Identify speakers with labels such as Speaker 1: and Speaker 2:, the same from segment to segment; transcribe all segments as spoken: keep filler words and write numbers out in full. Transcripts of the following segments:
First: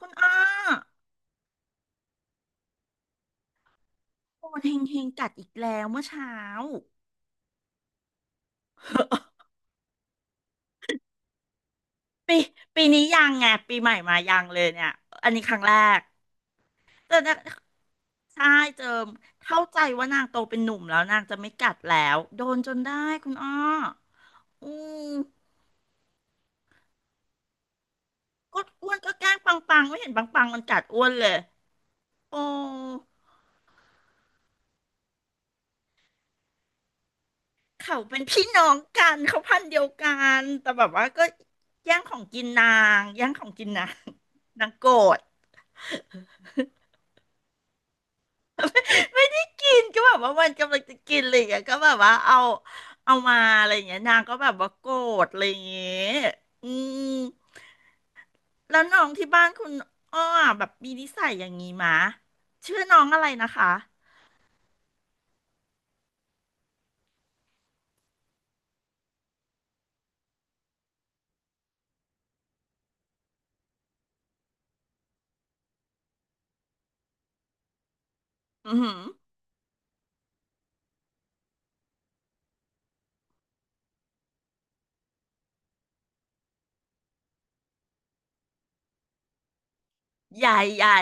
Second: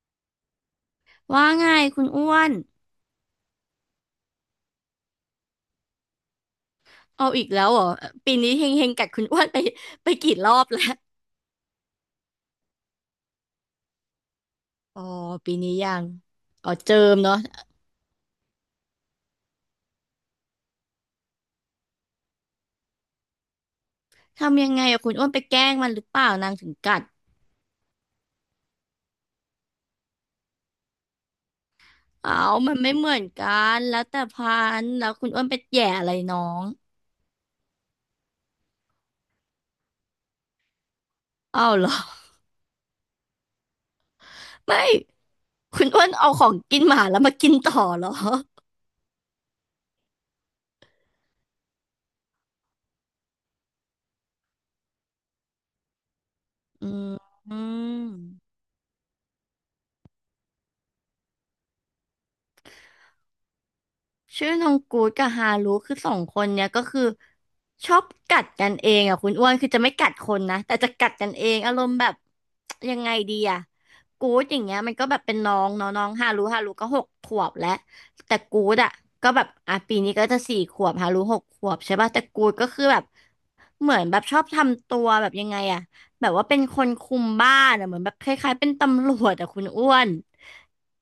Speaker 1: คุณอ้อ
Speaker 2: ว่าไงคุณอ้วน
Speaker 1: โอนเฮงเฮงกัดอีกแล้วเมื่อเช้า
Speaker 2: เอาอีกแล้วเหรอปีนี้เฮงเฮงกัดคุณอ้วนไปไปกี่รอบแล้ว
Speaker 1: ปีปีนี้ยังไงปีใหม่มายังเลยเนี่ย
Speaker 2: อ๋อ
Speaker 1: อันนี้ค
Speaker 2: ปี
Speaker 1: รั้ง
Speaker 2: นี้
Speaker 1: แร
Speaker 2: ยั
Speaker 1: ก
Speaker 2: งอ๋อเจิม
Speaker 1: แต่
Speaker 2: เนาะ
Speaker 1: นะใช่เจิมเข้าใจว่านางโตเป็นหนุ่มแล้วนางจะไม่กัดแล้วโดนจนได้คุณอ้อ
Speaker 2: ทำ
Speaker 1: อื
Speaker 2: ยังไงอะคุ
Speaker 1: ม
Speaker 2: ณอ้วนไปแกล้งมันหรือเปล่านางถึงกัด
Speaker 1: ก็อ้วนก็แกล้งปังปังไม่เห็นปังปังมันกัดอ้วนเลย
Speaker 2: เอา
Speaker 1: โอ้
Speaker 2: มันไม่เหมือนกันแล้วแต่พันธุ์แล้วคุณอ้วนไปแหย่อะไรน้อง
Speaker 1: เขาเป็นพี่น้องกันเขาพันธุ์เดียวกันแต่แบบว่าก็
Speaker 2: อ้าวเหร
Speaker 1: แย่
Speaker 2: อ
Speaker 1: งของกินนางแย่งของกินนางนาง
Speaker 2: ไม่
Speaker 1: โกรธ
Speaker 2: คุณอ้วนเอาของกินหมาแล้วมากินต่อเหรอ
Speaker 1: กินก็แบบว่ามันกำลังจะกินอะไรอย่างเงี้ยก็แบบว่าเอาเอามาอะไรอย่างเงี้ยนางก็แบบว่าโกรธอะไรอย่างเงี้ยอื
Speaker 2: อื
Speaker 1: ม
Speaker 2: ม
Speaker 1: แล้วน้องที่บ้านคุณอ้อแบบมีนิสัยอย่างงี้มะชื่อน้องอะไรนะคะ
Speaker 2: ชื่อน้องกู๊ดกับฮารุคือสองคนเนี่ยก็คือชอบกัดกันเองอ่ะคุณอ้วนคือจะไม่กัดคนนะแต่จะกัดกันเองอารมณ์แบบยังไงดีอ่ะกู๊ดอย่างเงี้ยมันก็แบบเป็นน้องเนาะน้องฮารุฮารุก็หกขวบแล้วแต่กู๊
Speaker 1: อื
Speaker 2: ด
Speaker 1: อ
Speaker 2: อ่ะ
Speaker 1: หือ
Speaker 2: ก็แบบอ่ะปีนี้ก็จะสี่ขวบฮารุหกขวบใช่ป่ะแต่กู๊ดก็คือแบบเหมือนแบบชอบทำตัวแบบยังไงอ่ะแบบว่าเป็นคนคุมบ้านอ่ะเหมือนแบบคล้ายๆเป็นตำรวจอ่ะคุณอ้วน
Speaker 1: ใหญ่ใหญ่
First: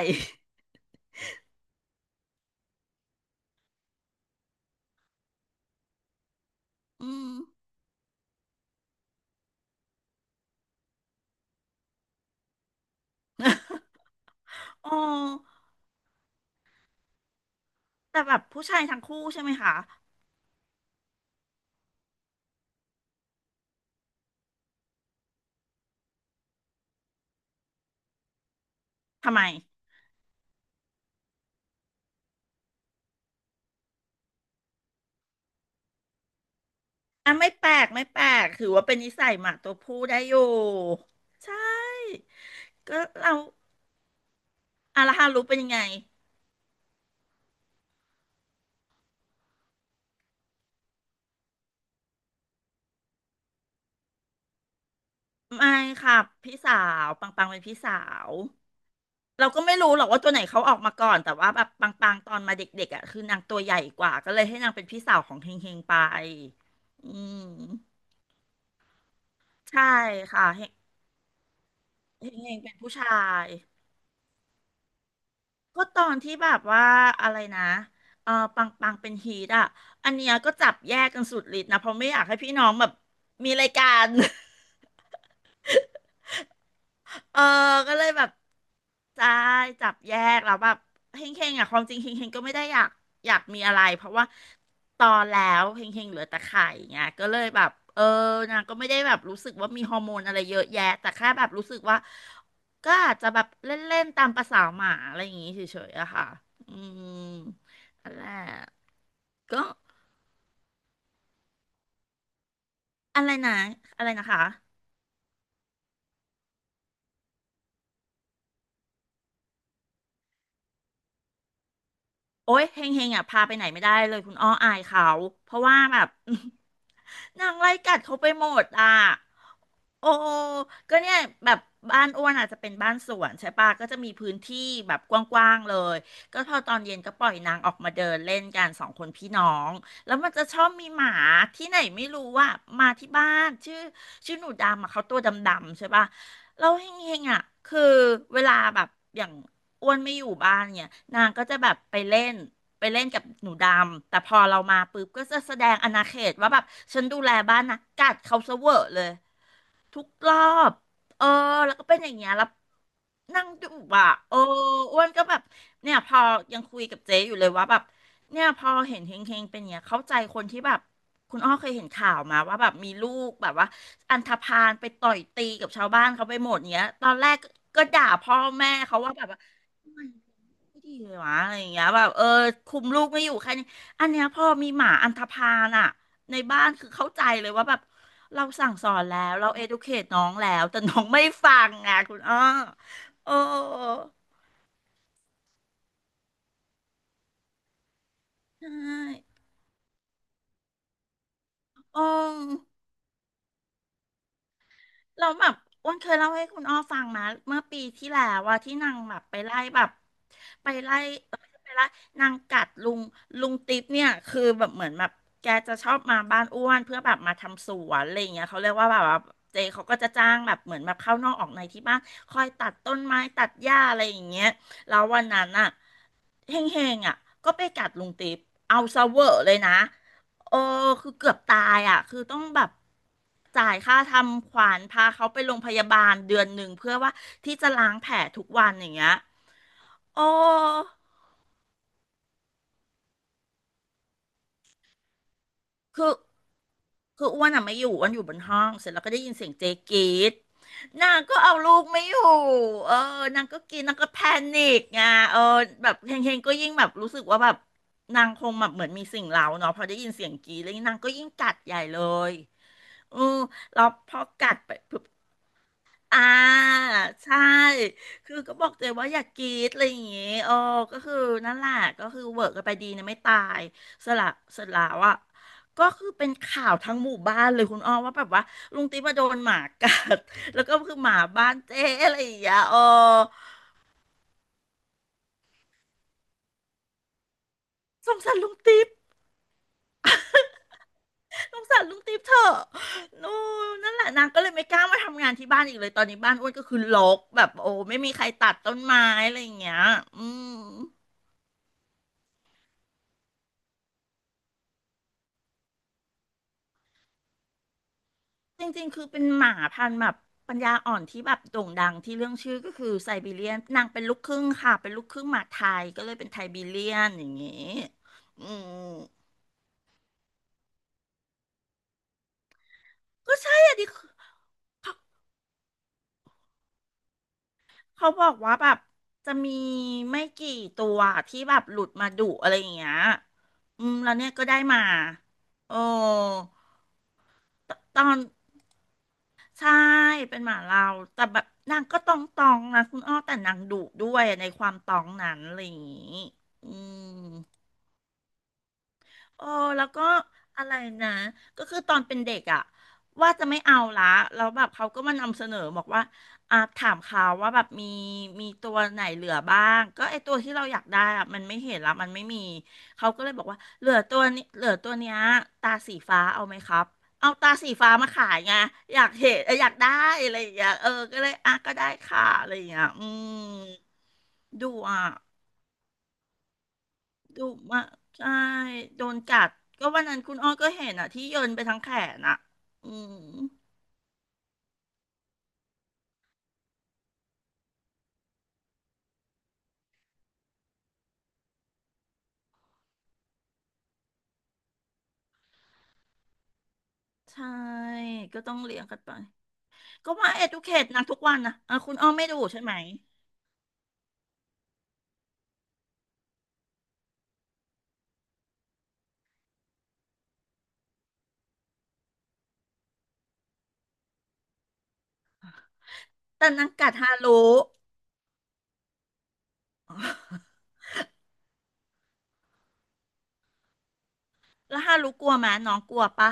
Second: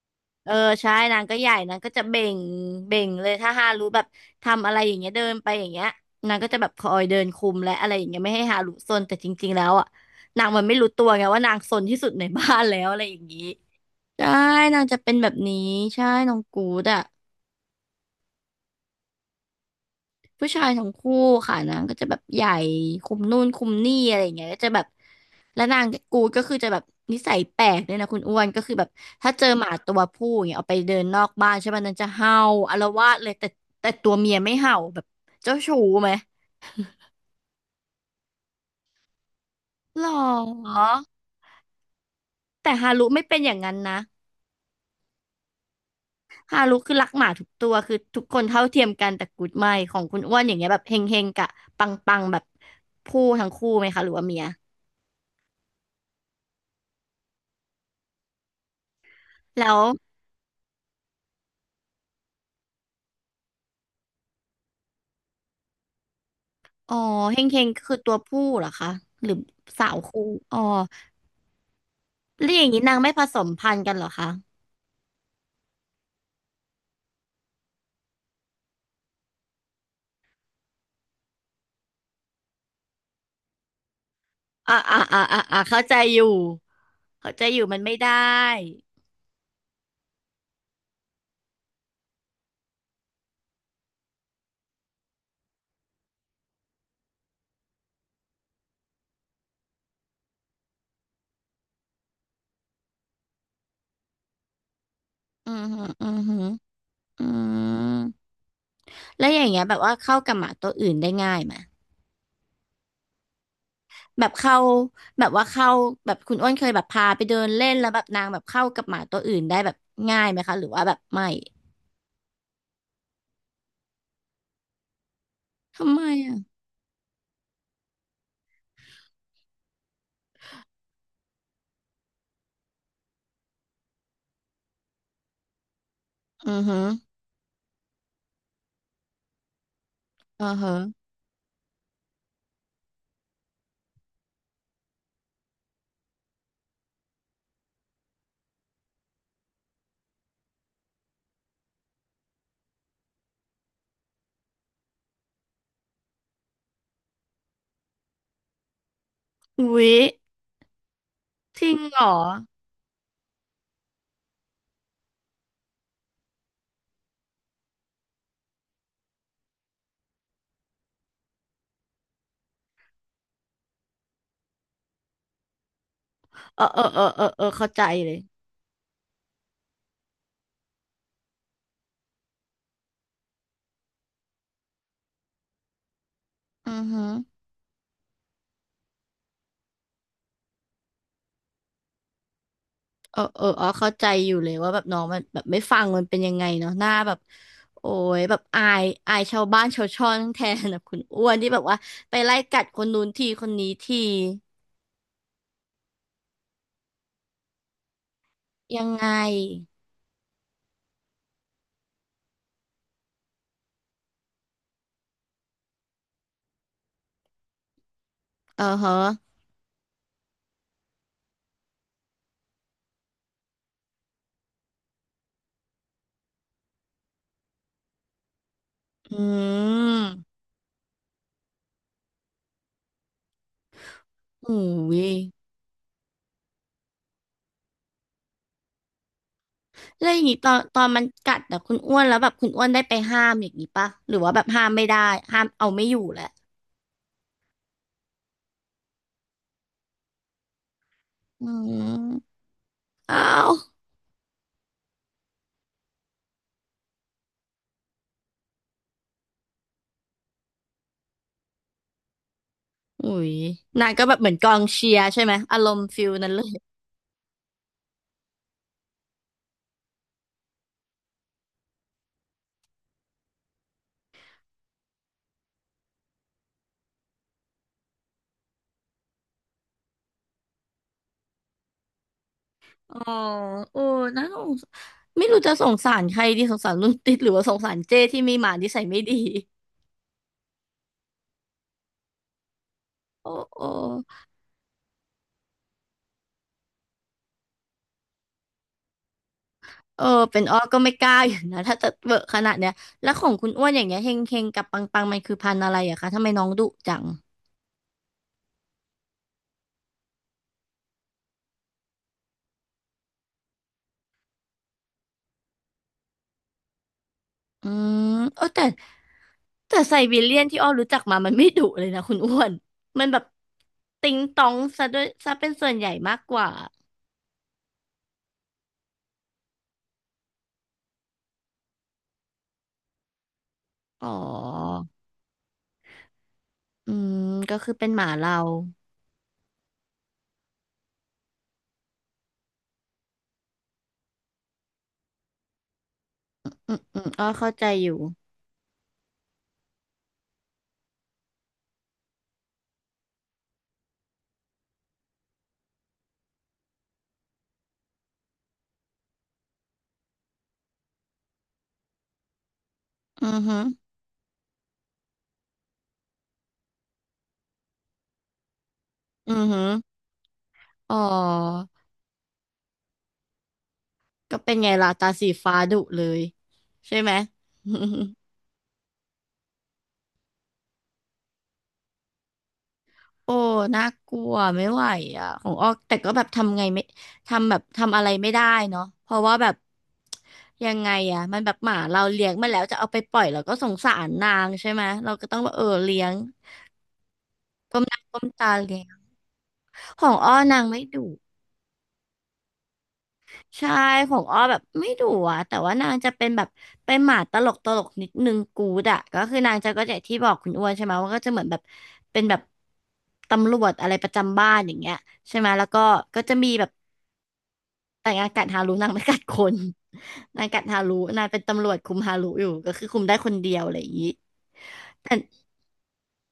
Speaker 2: เออใช่นางก็ใหญ่นางก็จะเบ่งเบ่งเลยถ้าฮารุแบบทำอะไรอย่างเงี้ยเดินไปอย่างเงี้ยนางก็จะแบบคอย
Speaker 1: อื
Speaker 2: เดิน
Speaker 1: ม
Speaker 2: คุมและอะไรอย่างเงี้ยไม่ให้ฮารุซนแต่จริงๆแล้วอ่ะนางมันไม่รู้ตัวไงว่านางซนที่สุดในบ้านแล้วอะไรอย่างงี้ใช่นาง
Speaker 1: อ๋อ
Speaker 2: จะเป็นแบบนี้ใช่น้องกูดอ่ะ
Speaker 1: แต่แบบผู้ชายทั้งคู่ใช่ไหมคะ
Speaker 2: ผู้ชายทั้งคู่ค่ะนางก็จะแบบใหญ่คุมนู่นคุมนี่อะไรอย่างเงี้ยก็จะแบบแล้วนางกูดก็คือจะแบบนิสัยแปลกเนี่ยนะคุณอ้วนก็คือแบบถ้า
Speaker 1: ทำไม
Speaker 2: เจอหมาตัวผู้อย่างเงี้ยเอาไปเดินนอกบ้านใช่ป่ะนางจะเห่าอาละวาดเลยแต่แต่ตัวเมียไม่เห่าแบบเจ้าชู้ไหม
Speaker 1: อ่ะไม่แปลกไม่แปลกถือว่าเป็นนิสัยหมาตัว
Speaker 2: ห
Speaker 1: ผู้
Speaker 2: ร
Speaker 1: ได้
Speaker 2: อ
Speaker 1: อยู่ใช่
Speaker 2: แต่ฮา
Speaker 1: ก็
Speaker 2: รุไม่
Speaker 1: เรา
Speaker 2: เป็นอย่างนั้นนะ
Speaker 1: อาราฮารุเป็นยังไง
Speaker 2: ฮารุคือรักหมาทุกตัวคือทุกคนเท่าเทียมกันแต่กูดไม่ของคุณอ้วนอย่างเงี้ยแบบเฮงเฮงกะปังปังๆแบบผู้ทั้งคู่ไหมคะหรือว่าเมีย
Speaker 1: ไม่ค่ะพี่สาวปังปังเป็นพี่สาวเราก็
Speaker 2: แล้
Speaker 1: ไม่
Speaker 2: ว
Speaker 1: รู้หรอกว่าตัวไหนเขาออกมาก่อนแต่ว่าแบบปังปังตอนมาเด็กๆอ่ะคือนางตัวใหญ่กว่าก็เลยให้นางเป็นพี่สาวของเฮงเฮงไป
Speaker 2: อ๋อ
Speaker 1: อื
Speaker 2: เฮงเฮงคื
Speaker 1: ม
Speaker 2: อตัวผู้เหรอคะหรือ
Speaker 1: ใช่
Speaker 2: สาวคู่
Speaker 1: ค่ะ
Speaker 2: อ๋อ
Speaker 1: เฮงเฮงเฮ
Speaker 2: แล้ว
Speaker 1: ง
Speaker 2: อย่าง
Speaker 1: เป็น
Speaker 2: นี้
Speaker 1: ผู้
Speaker 2: นาง
Speaker 1: ชา
Speaker 2: ไม่ผสม
Speaker 1: ย
Speaker 2: พันธุ์กันเหรอคะ
Speaker 1: ก็ตอนที่แบบว่าอะไรนะเออปังปังเป็นฮีทอ่ะอันเนี้ยก็จับแยกกันสุดฤทธิ์นะเพราะไม่อยากให้พี่น้องแบบมีรายการ
Speaker 2: อ่าอ่าอ่าอ่าอ่าเข้าใจอยู่เข้า
Speaker 1: เออ
Speaker 2: ใจอยู่มันไม่
Speaker 1: ก็เลย
Speaker 2: ได้
Speaker 1: แบบใช่จับแยกแล้วแบบเฮงเฮงอ่ะความจริงเฮงเฮงก็ไม่ได้อยากอยากมีอะไรเพราะว่าตอนแล้วเฮงเฮงเหลือแต่ไข่เงี้ยก็เลยแบบเออนางก็ไม่ได้แบบรู้สึกว่ามีฮอร์โมนอะไรเยอะแยะแต่แค่แบบรู้สึกว่าก็อาจจะแบบเล่นๆตามประสาหมาอะไรอย่างงี้
Speaker 2: อื
Speaker 1: เฉ
Speaker 2: อหือ
Speaker 1: ยๆ
Speaker 2: อื
Speaker 1: อะ
Speaker 2: อ
Speaker 1: ค่ะ
Speaker 2: หือ
Speaker 1: อืม
Speaker 2: อื
Speaker 1: อะไร
Speaker 2: มแล้วอย่างเงี้
Speaker 1: ก็
Speaker 2: ยแบบว่าเข้ากับหมาตัวอื่นได้ง่ายไหม
Speaker 1: อะไรนะอะไร
Speaker 2: แบ
Speaker 1: นะ
Speaker 2: บ
Speaker 1: คะ
Speaker 2: เข้าแบบว่าเข้าแบบคุณอ้วนเคยแบบพาไปเดินเล่นแล้วแบบนางแบบเข้ากับหมาตัวอื่นได้แบบง่ายไหมคะหรือว่าแบบไม่
Speaker 1: โอ๊ยเฮงเฮงอ่ะพาไปไหนไม่ได้เลยคุณอ้ออายเขาเพราะว่า
Speaker 2: ทำ
Speaker 1: แบ
Speaker 2: ไม
Speaker 1: บ
Speaker 2: อ่ะ
Speaker 1: นางไล่กัดเขาไปหมดอ่ะโอ้ก็เนี่ยแบบบ้านอ้วนอาจจะเป็นบ้านสวนใช่ปะก็จะมีพื้นที่แบบกว้างๆเลยก็พ
Speaker 2: อื
Speaker 1: อ
Speaker 2: อ
Speaker 1: ตอ
Speaker 2: หื
Speaker 1: น
Speaker 2: อ
Speaker 1: เย็นก็ปล่อยนางออกมาเดินเล่นกันสองคนพี่น้องแล้วมันจะ
Speaker 2: อือ
Speaker 1: ชอบ
Speaker 2: หือ
Speaker 1: มีหมาที่ไหนไม่รู้ว่ามาที่บ้านชื่อชื่อหนูดำอะเขาตัวดำๆใช่ปะ เราเฮงๆอ่ะ คือเวลาแบบอย่างอ้วนไม่อยู่บ้านเนี่ย นางก็จะแบบไปเล่นไปเล่นกับหนูดำ แต่พอเรามาปุ๊บก็จะแสดงอาณาเขตว่าแบบฉันดูแลบ้านนะ กัดเขาซะเวอร์เลย
Speaker 2: อุ๊ย
Speaker 1: ทุกรอบ เออ
Speaker 2: จริ
Speaker 1: แล้ว
Speaker 2: ง
Speaker 1: ก็เป็
Speaker 2: เหร
Speaker 1: นอ
Speaker 2: อ
Speaker 1: ย่างเงี้ยแล้วนั่งดูอ่ะเอออ้วนก็แบบ เนี่ยพอยังคุยกับเจ๊อยู่เลยว่าแบบ เนี่ยพอเห็นเฮงเฮงเป็นอย่างเงี้ยเข้าใจคนที่แบบคุณอ้อเคยเห็นข่าวมาว่าแบบมีลูกแบบว่าอันธพาลไปต่อยตีกับชาวบ้านเขาไปหมด
Speaker 2: เออเออ
Speaker 1: เงี้ย
Speaker 2: เอ
Speaker 1: ต
Speaker 2: อ
Speaker 1: อน
Speaker 2: เออ
Speaker 1: แรก
Speaker 2: เออเข้าใจ
Speaker 1: ก็ด่า
Speaker 2: เลย
Speaker 1: พ่อแม่เขาว่าแบบว่า ไม่ดีเลยวะอะไรอย่างเงี้ยแบบเออคุมลูกไม่อยู่แค่นี้อันเนี้ยพอมีหมาอันธพาลอะในบ้าน
Speaker 2: อือ
Speaker 1: คือ
Speaker 2: หื
Speaker 1: เข้าใจเลยว่าแบบเราสั่งสอนแล้วเรา educate น้องแล้วแต่น้องไม่ฟังไงคุณอ้อ
Speaker 2: เออ
Speaker 1: เออ
Speaker 2: เอออ๋อเข้าใจอยู่เลยว่าแบบน้องมันแบบไม่ฟังมันเป็นยังไงเนาะหน้าแบบโอ้ยแบบอา
Speaker 1: ใช
Speaker 2: ยอาย
Speaker 1: ่
Speaker 2: ชาวบ้านชาวช่องแทนแบบคุณอ้วนที่แบบว่า
Speaker 1: อือ
Speaker 2: ไปไล่กัดคนนู้นทีคนนี้ที
Speaker 1: เราแล้วแบบอ้วนเคยเล่าให้คุณอ้อฟังนะเมื่อปีที่แล้วว่าที่
Speaker 2: ยัง
Speaker 1: นาง
Speaker 2: ไง
Speaker 1: แบบไปไล่แบบไปไล่เอ้ยไปไล่นางกัดลุงลุงติ๊บเนี่ยคือแบบเหมือนแบบแกจะชอบมาบ้านอ้วนเพื่อแบบมาทำสวนอะไรอย่างเงี้ยเขา
Speaker 2: เออ
Speaker 1: เรียกว่า
Speaker 2: ฮะ
Speaker 1: แบบว่าเจเขาก็จะจ้างแบบเหมือนแบบเข้านอกออกในที่บ้านคอยตัดต้นไม้ตัดหญ้าอะไรอย่างเงี้ยแล้ววันนั้นอ่ะ เฮงเฮงอ่ะก็ไปกัดลุงติ๊บเอาซะ
Speaker 2: อื
Speaker 1: เวอร์เลยนะ
Speaker 2: ม
Speaker 1: เออคือเกือบตายอ่ะคือต้องแบบจ่ายค่าทำ
Speaker 2: โอ้
Speaker 1: ขวัญ
Speaker 2: ย
Speaker 1: พาเขาไปโรงพยาบาลเดือนหนึ่งเพื่อว่าที่จะล้างแผลทุกวันอย่างเงี้ย
Speaker 2: แล้วอย่า
Speaker 1: โอ้
Speaker 2: งงี้ตอนตอนมันกัดอะคุณอ้วนแล้วแบบคุณอ้วนได้ไปห้ามอย่างงี้ปะหรือว่าแบบห้ามไม่ได้ห้ามเอาไม่อยู่
Speaker 1: คือ
Speaker 2: แหละ
Speaker 1: คืออ้วนอ่ะไม่อยู่อ้วนอยู่บนห้องเสร็จแล้วก็ได้ยินเสียงเจ๊กรีดนางก็
Speaker 2: อื
Speaker 1: เอาลูกไม่อยู่
Speaker 2: ม
Speaker 1: เออ
Speaker 2: อ้า
Speaker 1: นาง
Speaker 2: ว
Speaker 1: ก็กินนางก็แพนิกไงเออแบบเฮงเฮงก็ยิ่งแบบรู้สึกว่าแบบนางคงแบบเหมือนมีสิ่งเร้าเนาะพอได้ยินเสียงกรีดแล้วนางก็ยิ่งกัดใหญ่เลย
Speaker 2: อุ้
Speaker 1: เออ
Speaker 2: ย
Speaker 1: แล้
Speaker 2: นา
Speaker 1: ว
Speaker 2: งก็
Speaker 1: พ
Speaker 2: แบบ
Speaker 1: อ
Speaker 2: เหมือนก
Speaker 1: กั
Speaker 2: อ
Speaker 1: ด
Speaker 2: ง
Speaker 1: ไป
Speaker 2: เชียร์ใช่ไหมอารมณ์ฟิลนั้นเลย
Speaker 1: อ่าใช่คือก็บอกตัวเองว่าอย่ากรีดอะไรอย่างงี้โอ้ก็คือนั่นแหละก็คือเวิร์กกันไปดีนะไม่ตายสละสละว่ะก็คือเป็นข่าวทั้งหมู่บ้านเลยคุณอ้อว่าแบบว่าลุงติ๊บมาโดนหมากัด แล้วก็คือหมาบ้านเจ๊อะไรอย่างเงี้ยโอ้
Speaker 2: อ๋อโอ้น่าสงสไม่รู้จะสงสารใครดีสงสารรุ่นติดหรือว่าสงสารเจ้
Speaker 1: สง
Speaker 2: ที่มี
Speaker 1: สาร
Speaker 2: ห
Speaker 1: ลุ
Speaker 2: มา
Speaker 1: ง
Speaker 2: นิสั
Speaker 1: ติ๊
Speaker 2: ย
Speaker 1: บ
Speaker 2: ไม่ดี
Speaker 1: สงสารลุงติ๊บเถอะ
Speaker 2: โอ้
Speaker 1: นู่
Speaker 2: โอ้
Speaker 1: นนั่นแหละนางก็เลยไม่กล้ามาทำงานที่บ้านอีกเลยตอนนี้บ้านอ้วนก็คือรกแบบโอ้ไม่มีใครตัดต้นไม้อะไรอย่างเงี้ย
Speaker 2: เออ
Speaker 1: อื
Speaker 2: เป็น
Speaker 1: ม
Speaker 2: อ้อก็ไม่กล้าอยู่นะถ้าจะเวอะขนาดเนี้ยแล้วของคุณอ้วนอย่างเงี้ยเฮงเฮงกับปังปังมันคือพันธุ์อะไรอะคะทำไมน้องดุจัง
Speaker 1: จริงๆคือเป็นหมาพันธุ์แบบปัญญาอ่อนที่แบบโด่งดังที่เรื่องชื่อก็คือไซบีเรียนนางเป็นลูกครึ่งค่ะเป็นลูกครึ่งหมาไทยก็เลยเป็นไทบีเรียนอย่างงี้
Speaker 2: อืมเอ
Speaker 1: อื
Speaker 2: อแต่
Speaker 1: ม
Speaker 2: แต่ไซบีเรียนที่อ้อรู้จักมามันไม่ดุเลยนะคุณอ้วนมันแบบ
Speaker 1: ก็ใช่อะดิ
Speaker 2: ติงตองซะด้วยซะเป็นส่วนใหญ่มากกว่า
Speaker 1: เขาบอกว่าแบบจะมีไม่กี่ตัวที่แบบหลุดมาดุอะไรอย่างเงี้ยอืม
Speaker 2: อ๋อ
Speaker 1: แล้วเนี่ยก็ได้มาโอ้
Speaker 2: อืมก็คื
Speaker 1: ต
Speaker 2: อเป็นห
Speaker 1: ต
Speaker 2: มา
Speaker 1: อน
Speaker 2: เรา
Speaker 1: ใช่เป็นหมาเราแต่แบบนางก็ตองตองนะคุณอ้อแต่นางดุด้วยในความตองนั้นอะไรอย่างงี้อื
Speaker 2: อืมอื
Speaker 1: ม
Speaker 2: มอ้อเข้าใจอยู่
Speaker 1: เออแล้วก็อะไรนะก็คือตอนเป็นเด็กอ่ะว่าจะไม่เอาละแล้วแบบเขาก็มานำเสนอบอกว่าอ่าถามเขาว่าแบบมีมีตัวไหนเหลือบ้างก็ไอตัวที่เราอยากได้อ่ะมันไม่เห็นละมันไม่มีเขาก็
Speaker 2: อื
Speaker 1: เลย
Speaker 2: อ
Speaker 1: บอก
Speaker 2: หื
Speaker 1: ว่า
Speaker 2: อ
Speaker 1: เหลือตัวนี้เหลือตัวเนี้ยตาสีฟ้าเอาไหมครับเอาตาสีฟ้ามาขายไงอยากเห็
Speaker 2: อื
Speaker 1: น
Speaker 2: อ
Speaker 1: เออ
Speaker 2: หื
Speaker 1: อ
Speaker 2: อ
Speaker 1: ยากได้อะไรอย่างเงี้ยเออ
Speaker 2: อ๋
Speaker 1: ก็เลยอ่ะ
Speaker 2: อ
Speaker 1: ก็ได้ค่ะอะไรอย่างเงี้ยอืม
Speaker 2: ก็เป็นไง
Speaker 1: ดู
Speaker 2: ล่ะ
Speaker 1: อ่ะ
Speaker 2: ตาสีฟ้าดุเลยใช่ไหม
Speaker 1: ดุมาก ใช่โดนกัดก็วันนั้นคุณอ้อก็เห็นอ่ะที่โยนไปทั้งแขนอ่ะอืม
Speaker 2: โอ้น่ากลัวไม่ไหวอ่ะของอ้อแต่ก็แบบทำไงไม่ทำแบบทำอะไรไม่ได้เนาะเพราะว่าแบบยังไงอ่ะมันแบบหมาเราเลี้ยงมาแล้วจะเอาไปปล่อยเราก็สงสารนางใช่ไหมเราก็ต้องแบบเออเลี้ยง
Speaker 1: ใช่
Speaker 2: ก้มหน้าก้ม
Speaker 1: ก็
Speaker 2: ตา
Speaker 1: ต้องเลี้
Speaker 2: เลี้
Speaker 1: ย
Speaker 2: ย
Speaker 1: ง
Speaker 2: ง
Speaker 1: กันไป
Speaker 2: ขอ
Speaker 1: ก็
Speaker 2: ง
Speaker 1: มา
Speaker 2: อ้อ
Speaker 1: เอ
Speaker 2: นา
Speaker 1: u c
Speaker 2: งไม่
Speaker 1: เ t e
Speaker 2: ดุ
Speaker 1: นางทุกวันนะอ่ะคุณอ้อไม่ดูใช่ไหม
Speaker 2: ใช่ของอ้อแบบไม่ดุอะแต่ว่านางจะเป็นแบบเป็นหมาตลกตลกนิดนึงกูดอะก็คือนางจะก็จะที่บอกคุณอ้วนใช่ไหมว่าก็จะเหมือนแบบเป็นแบบตำรวจอะไรประจำบ้านอย่างเงี้ยใช่ไหมแล้วก็ก็จะ
Speaker 1: แต่
Speaker 2: มีแบ
Speaker 1: นา
Speaker 2: บ
Speaker 1: งกัดฮารุ
Speaker 2: แต่งงานกัดฮารุนางไม่กัดคน นางกัดฮารุนางเป็นตำรวจคุมฮารุอยู่ก็คือคุมได้คนเดียวอะไรอย่างงี้
Speaker 1: แล้วฮารุ
Speaker 2: แต่
Speaker 1: กลัวไหมน้องกลัวปะ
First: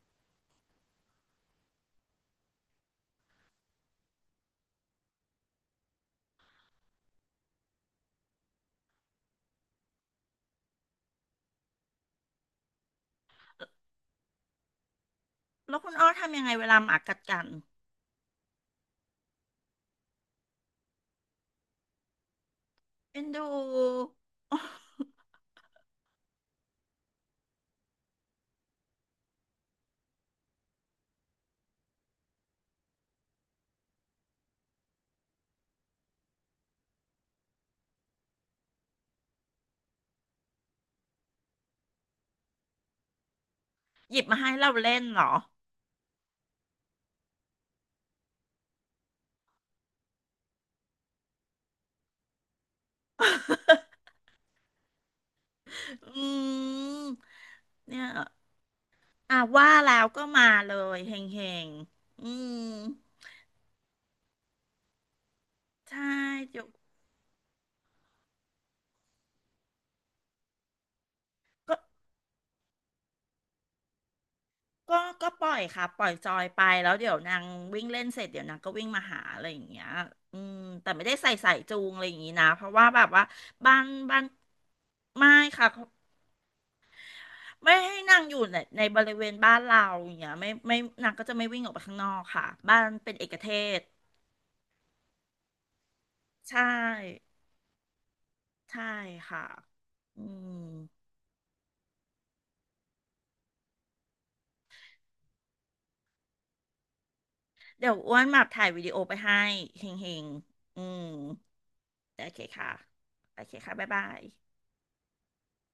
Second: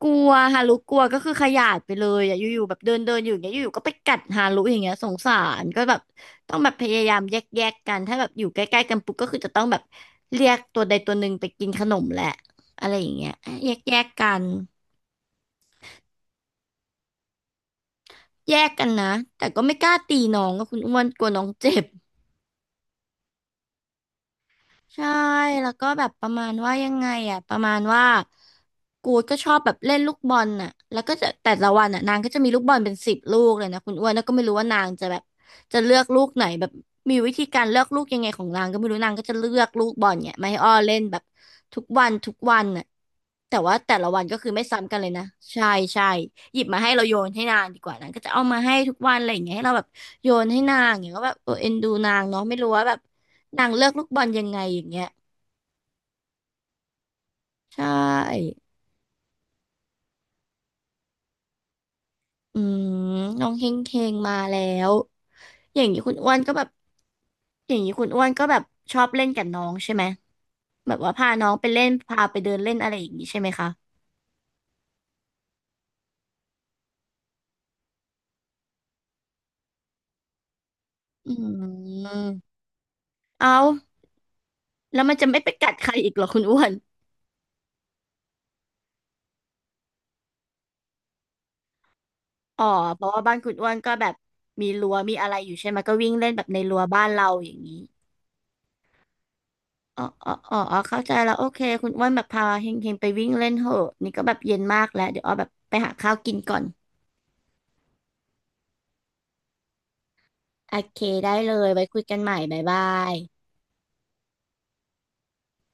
Speaker 2: กลัวฮารุกลัวก็คือขยาดไปเลยอ่ะอยู่ๆแบบเดินเดินอยู่อย่างเงี้ยอยู่ๆก็ไปกัดฮารุอย่างเงี้ยสงสารก็แบบต้องแบบพยายามแยกแยกกันถ้าแบบอยู่ใกล้ๆกันปุ๊บก็คือจะต้องแบบเรียกตัวใดตัวหนึ่งไปกินขนมแหละอะไรอย่างเงี้ยแยกแยกกัน
Speaker 1: แล้วคุณอ้อทำยังไงเวลาหมากัดกัน
Speaker 2: แยกกันนะแต่ก็ไม่กล้าตีน้องก็คุณอ้วนกลัวน้องเจ็บ
Speaker 1: เอ็นดู
Speaker 2: ใช่ แล้วก็แบบประมาณว่ายังไงอ่ะประมาณว่ากูดก็ชอบแบบเล่นลูกบอลน่ะแล้วก็จะแต่ละวันอ่ะนางก็จะมีลูกบอลเป็นสิบลูกเลยนะคุณอ้วนแล้วก็ไม่รู้ว่านางจะแบบจะเลือกลูกไหนแบบมีวิธีการเลือกลูกยังไงของนางก็ไม่รู้นางก็จะเลือกลูกบอลเนี่ยมาให้อ้อเล่นแบบทุกวันทุกวันน่ะแต่ว่าแต่ละ
Speaker 1: ห
Speaker 2: วั
Speaker 1: ยิ
Speaker 2: น
Speaker 1: บ
Speaker 2: ก็
Speaker 1: มา
Speaker 2: คือ
Speaker 1: ให้
Speaker 2: ไม่
Speaker 1: เรา
Speaker 2: ซ้ำกั
Speaker 1: เล่
Speaker 2: น
Speaker 1: น
Speaker 2: เลย
Speaker 1: เหร
Speaker 2: นะ
Speaker 1: อ
Speaker 2: ใช่ใช่หยิบมาให้เราโยนให้นางดีกว่านางก็จะเอามาให้ทุกวันอะไรอย่างเงี้ยให้เราแบบโยนให้นางอย่างเงี้ยก็แบบเออเอ็นดูนางเนาะไม่รู้ว่าแบบ นางเลือกลูก บอลยังไงอย่างเงี้ย
Speaker 1: อืม
Speaker 2: ใช
Speaker 1: เนี่ย
Speaker 2: ่
Speaker 1: อ่ะว่าแล้วก็มาเลยเฮงๆอืม
Speaker 2: อืมน้องเฮงเฮงมาแล้วอย่างนี้
Speaker 1: ใช่
Speaker 2: คุณอ้วนก็แบ
Speaker 1: เดี๋ยว
Speaker 2: บอย่างนี้คุณอ้วนก็แบบชอบเล่นกับน้องใช่ไหมแบบว่าพาน้องไป
Speaker 1: ก็
Speaker 2: เล่นพาไปเดินเล่นอะไรอย่างนี้ใช่ไหมคะ
Speaker 1: ก็ก็ปล่อยค่ะปล่อยจอยไปแล้วเดี๋ยวนางวิ่งเล่นเสร็จเดี๋ยวนางก็วิ่งมาหาอะไรอย่างเงี้ยอืมแต่ไม่ได้
Speaker 2: อื
Speaker 1: ใส่สายจูงอะไรอย่างงี้นะ
Speaker 2: ม
Speaker 1: เพราะว่าแบบว่า
Speaker 2: เอา
Speaker 1: บ้านบ้าน
Speaker 2: แล้วมันจะ
Speaker 1: ไม่
Speaker 2: ไม่ไป
Speaker 1: ค่ะ
Speaker 2: กัดใครอีกเหรอคุณอ้วน
Speaker 1: ไม่ให้นางอยู่ในในบริเวณบ้านเราอย่างเงี้ยไม่ไม่นางก็จะไม่วิ่งออกไปข้างนอกค่ะ
Speaker 2: อ๋อ
Speaker 1: บ้าน
Speaker 2: เพราะ
Speaker 1: เป็น
Speaker 2: ว่า
Speaker 1: เอ
Speaker 2: บ้า
Speaker 1: ก
Speaker 2: น
Speaker 1: เท
Speaker 2: คุณอ้วน
Speaker 1: ศ
Speaker 2: ก็แบบมีรั้วมีอะไรอยู่ใช่ไหมก็วิ่งเล่นแบบใน
Speaker 1: ใช่
Speaker 2: รั้วบ้านเราอย่างนี้
Speaker 1: ใช่ค่ะ
Speaker 2: อ๋อ
Speaker 1: อื
Speaker 2: อ๋อ
Speaker 1: ม
Speaker 2: อ๋อ อ๋อ เข้าใจแล้วโอเคคุณอ้วนแบบพาเฮงเฮงไปวิ่งเล่นเหอะนี่ก็แบบเย็นมากแล้วเดี๋ยวอ้อแบบไปหาข้าวกินก่อน
Speaker 1: เดี๋ยวอ้วนมาถ่ายวิดีโอไปให้เฮงเฮง
Speaker 2: โอ
Speaker 1: อื
Speaker 2: เค
Speaker 1: ม
Speaker 2: ได้เลยไว้คุยกัน
Speaker 1: โอ
Speaker 2: ใหม่
Speaker 1: เค
Speaker 2: บ๊าย
Speaker 1: ค่ะ
Speaker 2: บาย
Speaker 1: โอเคค่ะบ๊ายบาย